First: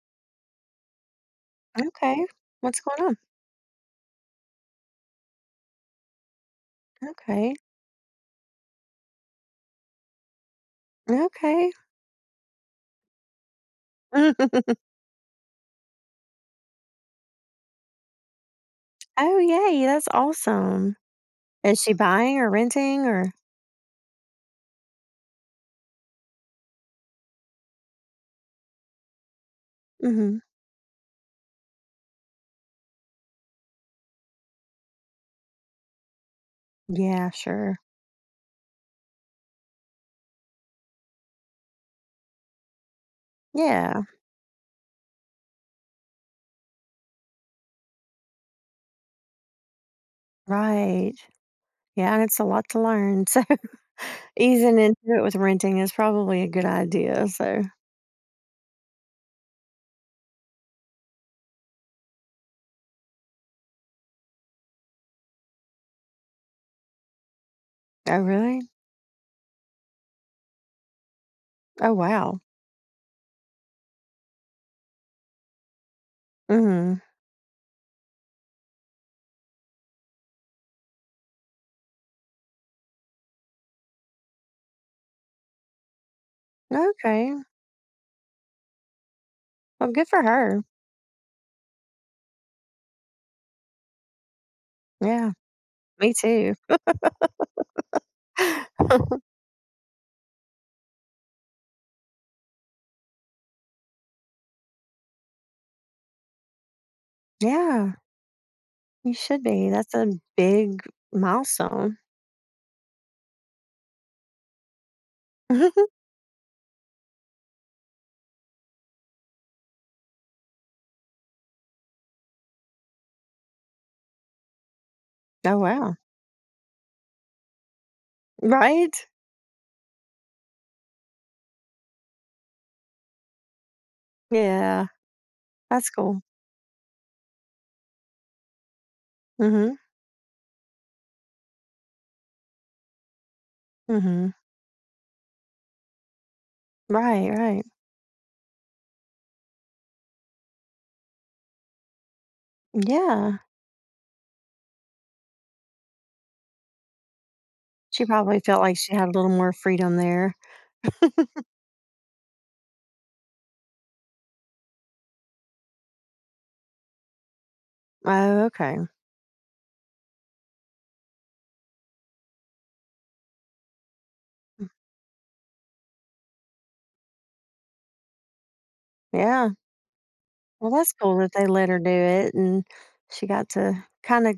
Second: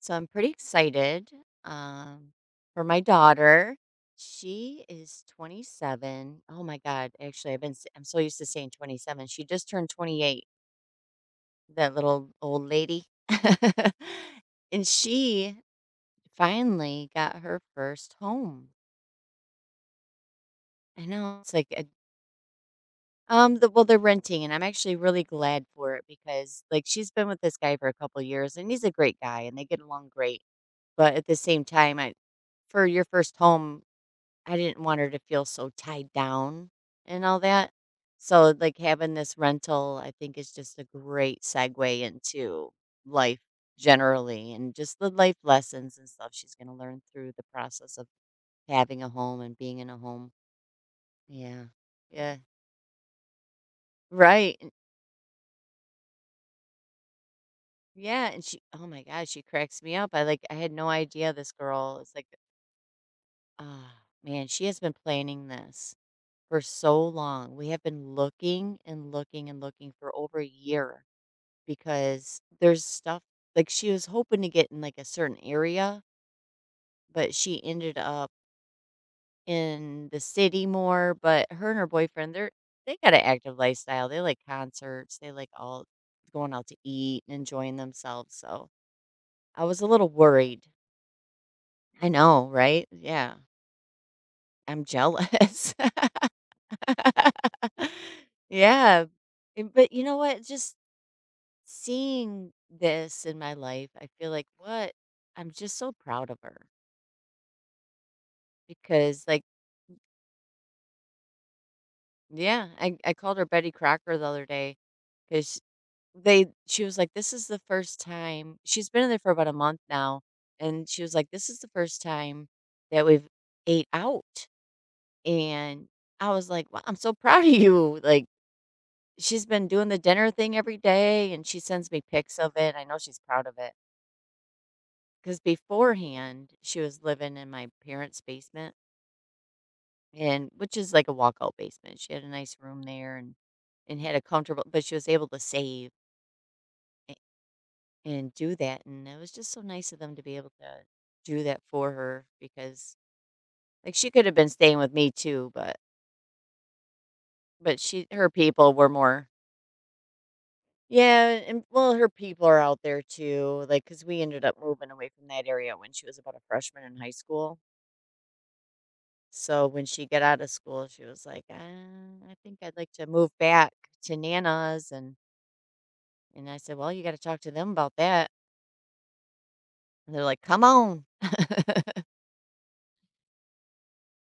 So I'm pretty excited Okay. um, What's for my going on? daughter. She is 27. Oh my God. Okay. Actually, I'm so used to saying 27. She just turned 28, Okay. that little old lady. And she finally got her first home. Oh, yay. That's awesome. I know it's like, Is she buying or renting or? Well, they're renting, and I'm actually really glad for it because, like, she's been with this guy for a couple years, and he's a great guy, and they get along Hmm. great. But at the same time, for your first home, I didn't want her to feel so tied down and Yeah, all that. sure. So, like, having this rental, I think, is just a great segue into life Yeah, generally and just the life lessons and stuff she's going to learn through the process of having a home and being in a home. right. Yeah. Yeah, and Yeah. it's a lot to learn. So Right. Easing into it with renting is probably a good idea. So, Yeah. And oh my God, she cracks me up. I had no idea this girl is like, ah, man, she has been planning this for so long. We have been oh, really? looking and looking and looking for over a year Oh, wow. because there's stuff like she was hoping to get in like a certain area, Hmm. but she ended up in the city more. But her and her boyfriend, they got an active lifestyle. They like concerts. They like all going out to eat and Okay. enjoying themselves. So I was a Well, good little for her. worried. I know, right? Yeah. I'm Yeah, jealous. me too. yeah. But you know what? Just seeing this in my life, I feel like, what? I'm just so proud of her Yeah, you because, should like, be. That's a big milestone. yeah, I called her Betty Crocker the other day because she was like, this is the first time she's been in there for about a month now. And she was like, this is the first time that we've ate out. Oh, And wow. I was like, wow, I'm so proud of you. Like, Right? she's been doing the dinner thing every day and she sends me pics of it. I know she's proud of it. Yeah. 'Cause That's cool. beforehand, she was living in my parents' basement Mhm, and which is like a walkout basement. She had a nice room there and had a mhm. comfortable but she was able to save a Right, right. and do that, and it was just so nice of them to be able to do that for her because, Yeah. like, she could have been staying with me too, but She she her probably felt people like were she had a little more. more freedom there. Yeah, and well, her people are out there too, like because we ended up moving away from that area when she was about a freshman in high school. Oh, okay. So when she got out of school, she was like, I think I'd like to move back to Nana's." And I said, well, you got to talk to them about that. Yeah. And they're like, come Well, that's on. cool that they let her do it and she got to kinda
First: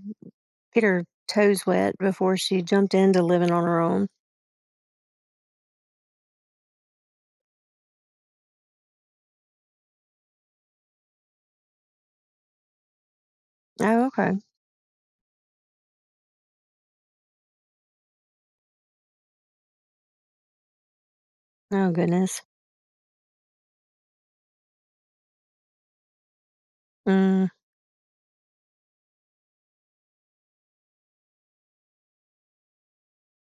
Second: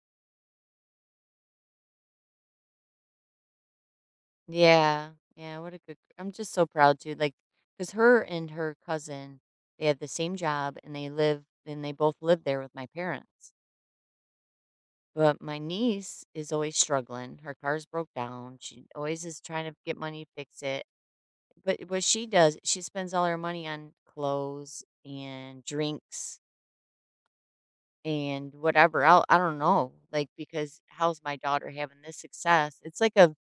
get her toes wet before she jumped into living on her own. yeah. Yeah. What a good, I'm just so proud too. Like, because her and her cousin, they had the same job and they both live there with my parents. Oh, okay. But my niece is always struggling. Her car's broke down. She always is trying to get money to fix it. But Oh, what she goodness. does, she spends all her money on clothes and drinks Mm, and whatever else. I don't know, like because how's my daughter having this success? It's like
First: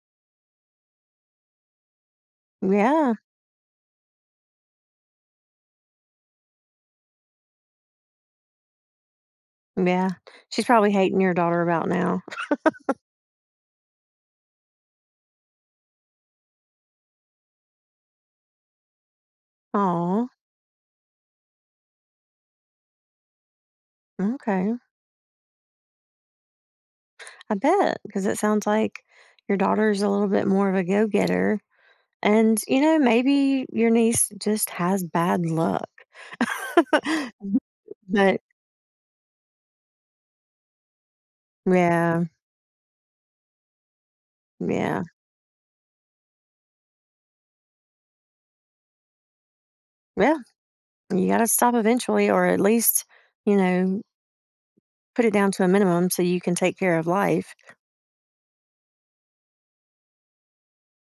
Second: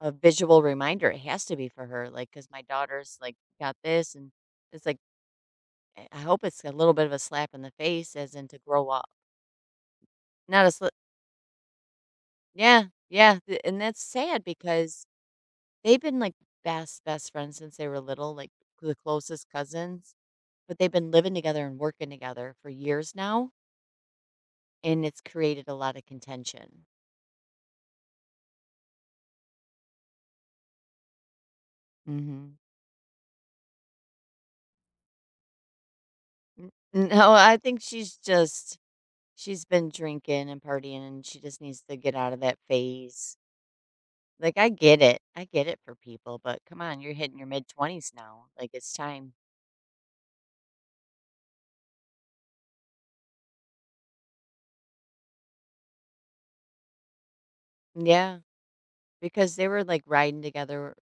a visual reminder. It has to be for her, like because my yeah, daughter's like got this, and it's like I hope it's a little bit of a slap in the face, as in to grow up. yeah. She's Not a sl- probably hating your daughter about now. yeah, yeah, and that's sad because they've been like best friends since they were little, like the closest cousins. Oh. But they've been living together and working together for years now, Okay. and it's created a lot of contention. I bet. Because it sounds like your daughter's a little bit more of a go-getter. Mhm. And, you know, maybe your niece just has bad luck. No, I think she's But just she's been drinking and partying, and she just needs to get yeah, out of that phase. Like, I yeah. get it. I get it for people, but come on, you're hitting your mid-20s now. Like, it's time. Well, you gotta stop eventually or at least, you know, put it down to a minimum so you can take care of life. Yeah, because they were, like, riding together,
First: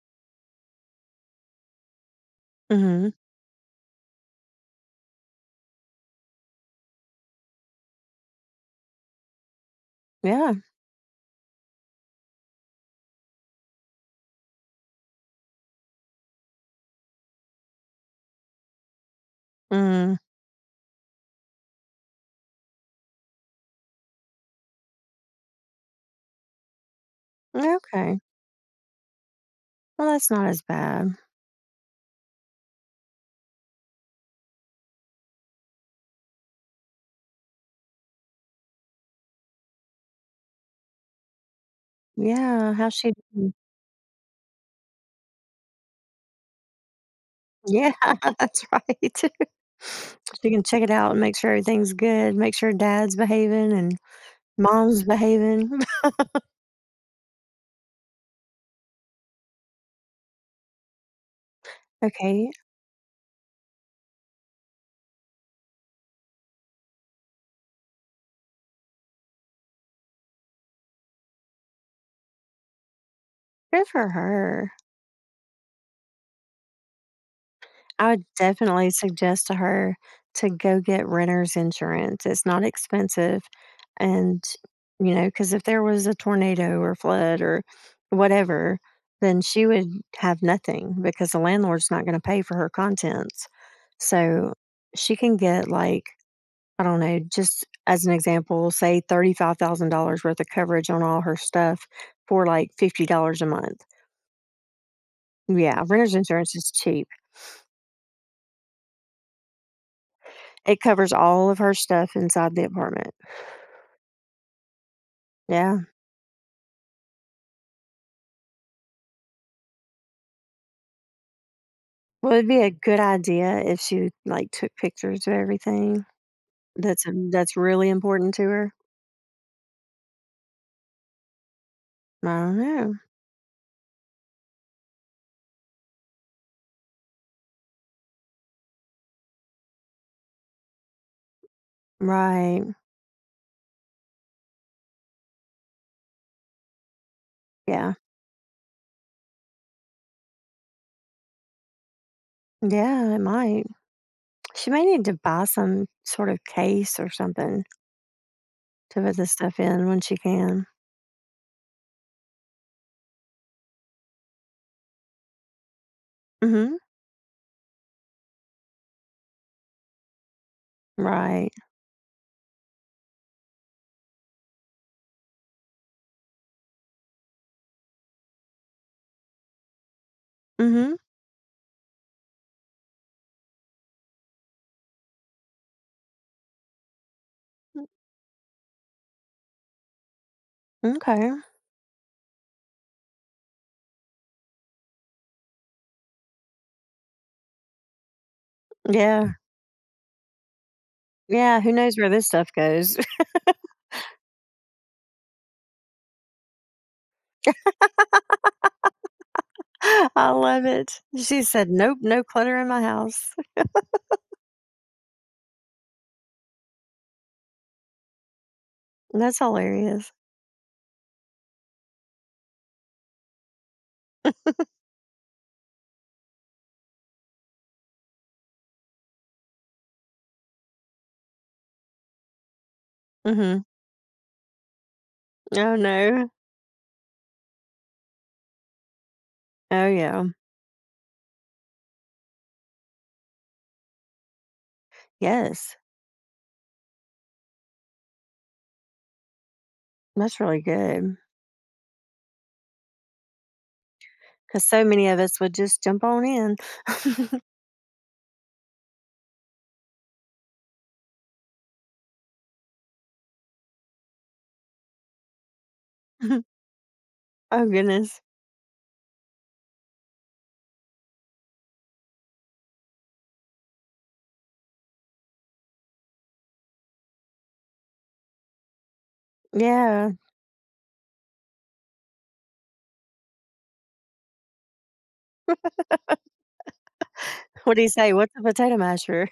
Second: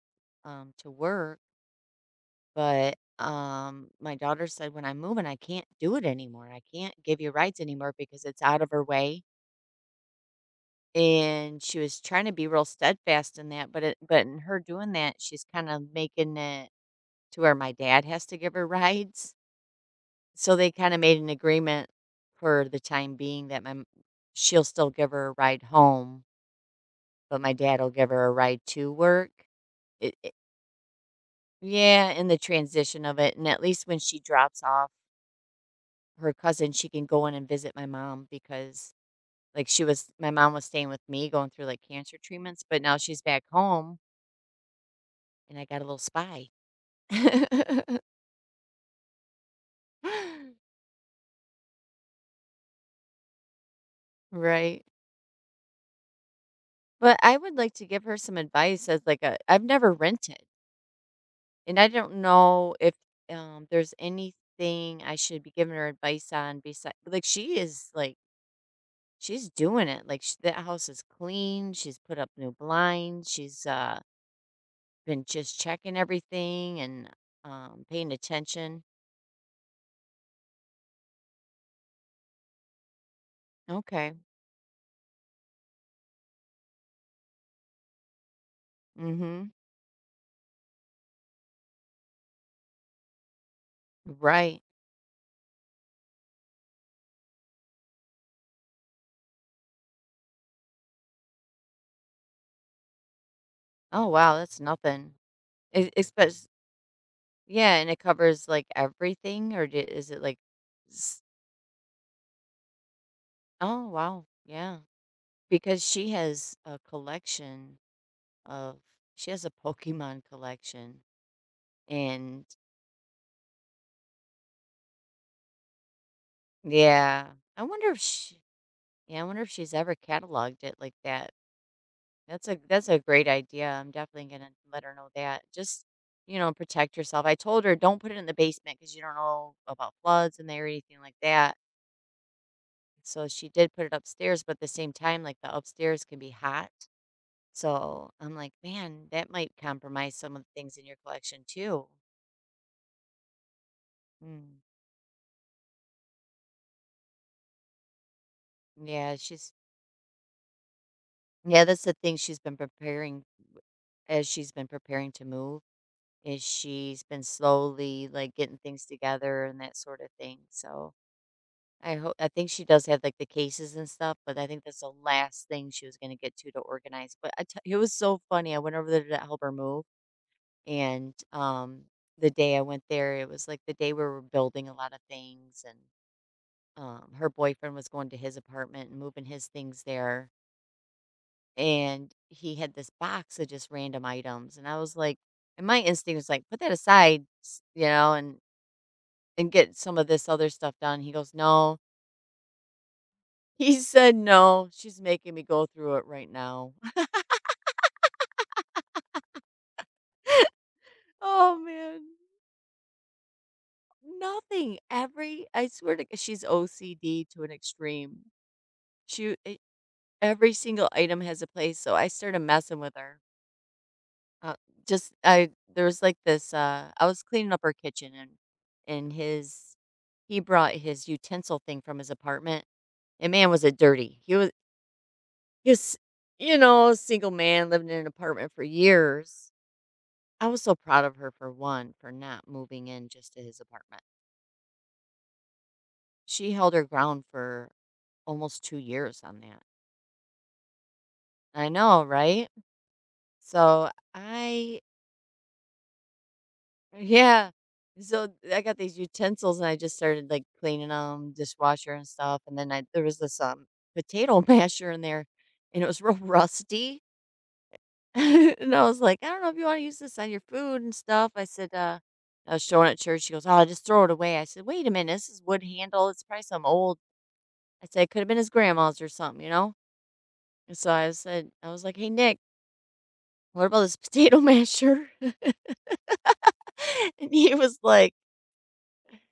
to work, but, Mhm. My daughter said, "When I'm moving, I can't do it anymore. I can't give you rides anymore because it's out of her way." Yeah. And she was trying to be real steadfast in that, but in her doing that, she's kinda making it to where my dad has to give her rides. Mm. So they kinda made an agreement for the time being that my m she'll still give her a ride home, but my dad'll give Okay. her a ride to work. Well, It that's it not as bad. yeah, in the transition of it, and at least when she drops off her cousin, she can go in and visit my mom because, like, she was my mom was staying with me going through, like, cancer treatments, Yeah, but how's now she she's back doing? home, and I got a little spy. Yeah, that's right. She can check it out and make sure everything's good, make sure dad's behaving and Right. mom's behaving. But I would like to give her some advice as like a I've never rented, and I don't Okay, know if, there's anything I should be giving her advice on besides like, she's doing it, like, sh that house is clean, she's put up new blinds, she's, good uh, for her. been just checking everything and, I paying would attention. definitely suggest to her to go get renter's insurance. It's not expensive. Okay. And, because if there was a tornado or flood or whatever, then Mhm. she would have nothing because the landlord's not going to pay for her contents. So Right. she can get, like, I don't know, just as an example, say $35,000 worth of coverage on all her stuff for like $50 a month. Oh, wow, that's nothing. Yeah, E renter's espec insurance is cheap. Yeah, and it covers, like, everything, or d is it, like, It covers s all of her stuff inside the apartment. oh, wow, yeah, because Yeah. she has a collection of she has a Pokemon collection, Well, and it'd be a good idea if she, like, took pictures of everything yeah, that's I really wonder if important she to her. yeah, I wonder if she's ever cataloged it like that. I don't That's know. a great idea, I'm definitely gonna let her know that. Just, you know, protect yourself. I told her, "Don't put it in the basement because you don't know about floods in there or anything like that." Right. So she did put it upstairs, but at the same time, like the upstairs can be hot. Yeah. So I'm like, man, that might compromise some of the things in your collection too. Yeah, it might. Mm. She may need to buy some sort of case or something to put Yeah, this she's stuff in when she can. yeah, that's the thing she's been preparing as she's been preparing to move is Mm. Mhm. she's been slowly like getting things together and that sort of thing. So Right. I think she does have like the cases and stuff, but I think that's the last thing she was going to get to organize. But it was so funny. I went over there to help her move. Mm. And, the day I went there, it was like the day we were building a lot of things and, her boyfriend was going to his apartment and moving his things there. Mhm. Okay. And he had this box of just random items. And my instinct was like, put that aside, you know, Yeah. and get some of this other stuff done. He goes, Yeah, who no. knows where this stuff goes. He said, no, she's making me go through it right now. I love it. She Oh said, "Nope, man, no clutter in my house." nothing. Every I swear to she's OCD to an extreme. She That's eh, hilarious. Every single item has a place, so I started messing with her. Uh, just I there was like this I was cleaning up her kitchen and his he brought his utensil thing from his apartment. And Mm. man was Mhm. it dirty. He Oh, was no? you know, a single man living in an apartment for years. Oh, yeah. I was so proud of her for one for not moving in just to his apartment. Yes. She held her ground for almost 2 years on that. That's really good because I know, right? So I so many of us would just jump on in. Yeah. So I got these utensils and I just started like cleaning them, dishwasher and stuff. And then I there was this potato masher in there and it was real rusty. Oh, goodness. and I was like, I don't know if you want to use this on your food and stuff. I was showing at church. She goes, oh, just throw it away. I said, wait a minute, this is wood handle. It's probably some old. I said, it could have been his grandma's or something, you know? Yeah. And so I was like, hey Nick, what about this potato masher? and he What was do you say? like, "What's a potato masher?"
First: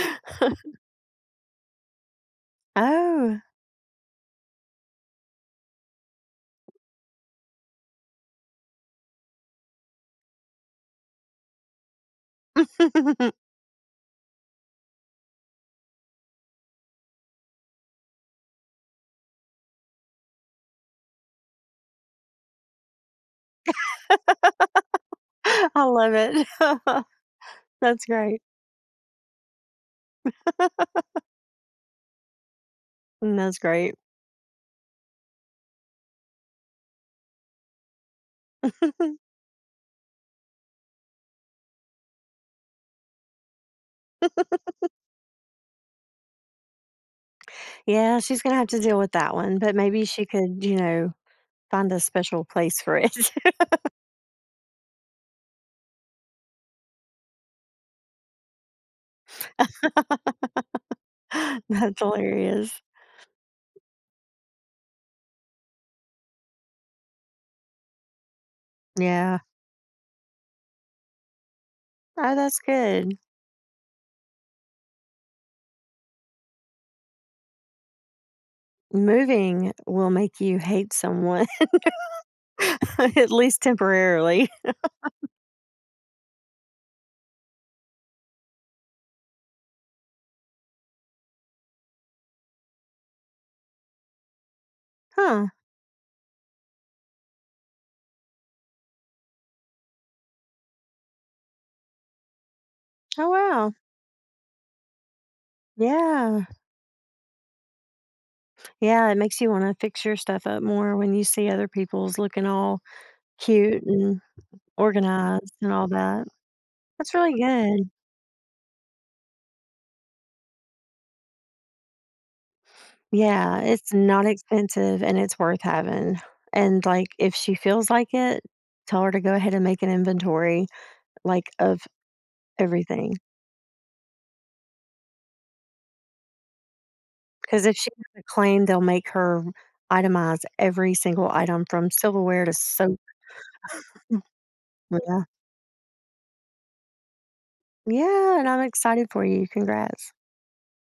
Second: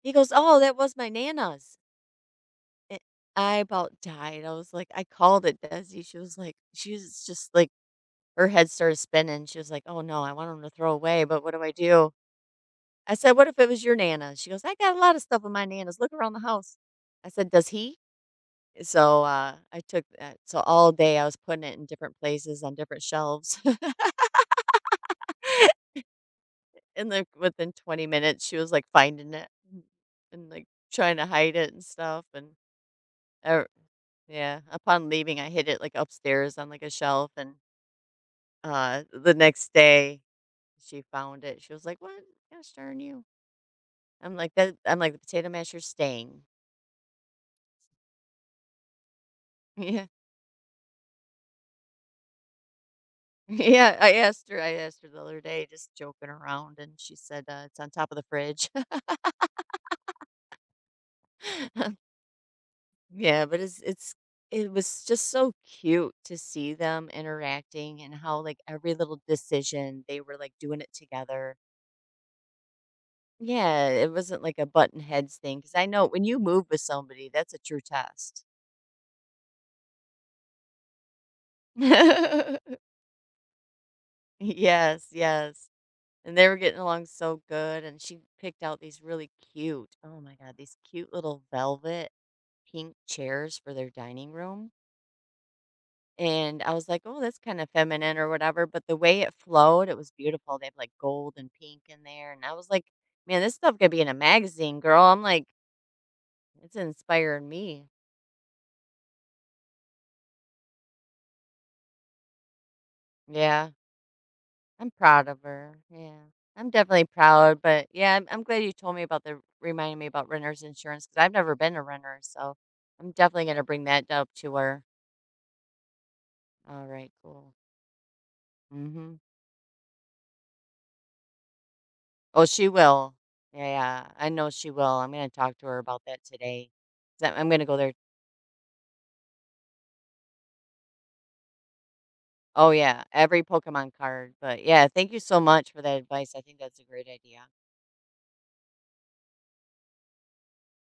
he goes, oh, that was my nana's. And Oh. I about died. I was like, I called it, Desi. She was just like, her head started spinning. She was like, oh no, I want them to throw away, but what do? I said, I what if it was your Nana? She goes, I got a lot of stuff in my Nana's. Look around the house. I said, does he? So I took that. So all day I was putting it in different places on different shelves. love it. and like within That's 20 great. minutes, she was like finding it and and, like trying to hide it and stuff. And Mm, that's uh, great. yeah, upon leaving, I hid it like upstairs on like a shelf. And the next day, she found it. She was like, "What? Gosh darn you!" I'm like that. I'm like the potato masher's staying. Yeah, she's gonna have to deal with that one, but maybe Yeah, she could, find a special place for it. yeah. I asked her the other day, just joking around, and she said it's on top of the fridge. That's hilarious. yeah, but it was just so cute to see them interacting and how like every little Yeah. decision they were like doing it together. Oh, that's good. Yeah, it wasn't like a button heads thing because I know when you move with somebody, that's a true test. Moving will make you hate someone. At least temporarily. Yes, yes. And they were getting along so good, and she picked out these really cute, oh my God, these cute little velvet pink chairs for their dining room. Huh. And I was like, oh, that's kind of feminine or whatever. But the way it flowed, it was beautiful. They have like gold and pink in there. And I was like, Oh, man, this wow. stuff could be in a magazine, girl. I'm like, Yeah. it's inspiring me. Yeah, it makes you want to fix your stuff up more when you see other people's looking all Yeah. cute and I'm proud of organized and her, all yeah. that. I'm definitely That's really proud, but, good. yeah, I'm glad you told me about the reminding me about renter's insurance because 'cause I've never been a renter, so I'm definitely Yeah, gonna bring it's that not up to her. expensive and it's worth having. And, like, Alright, if she cool. feels like it, tell her to Mhm. go ahead and make an inventory, like, of Oh, she will. everything. Yeah, yeah. I know she will. I'm gonna talk to her about that today. I'm Because gonna if go she there has a claim, they'll make her itemize every single item from silverware to Oh, soap. yeah, every Pokemon card, but, yeah, thank you Yeah. so much for that advice. I think that's a great idea. Yeah, and I'm excited for you. Congrats.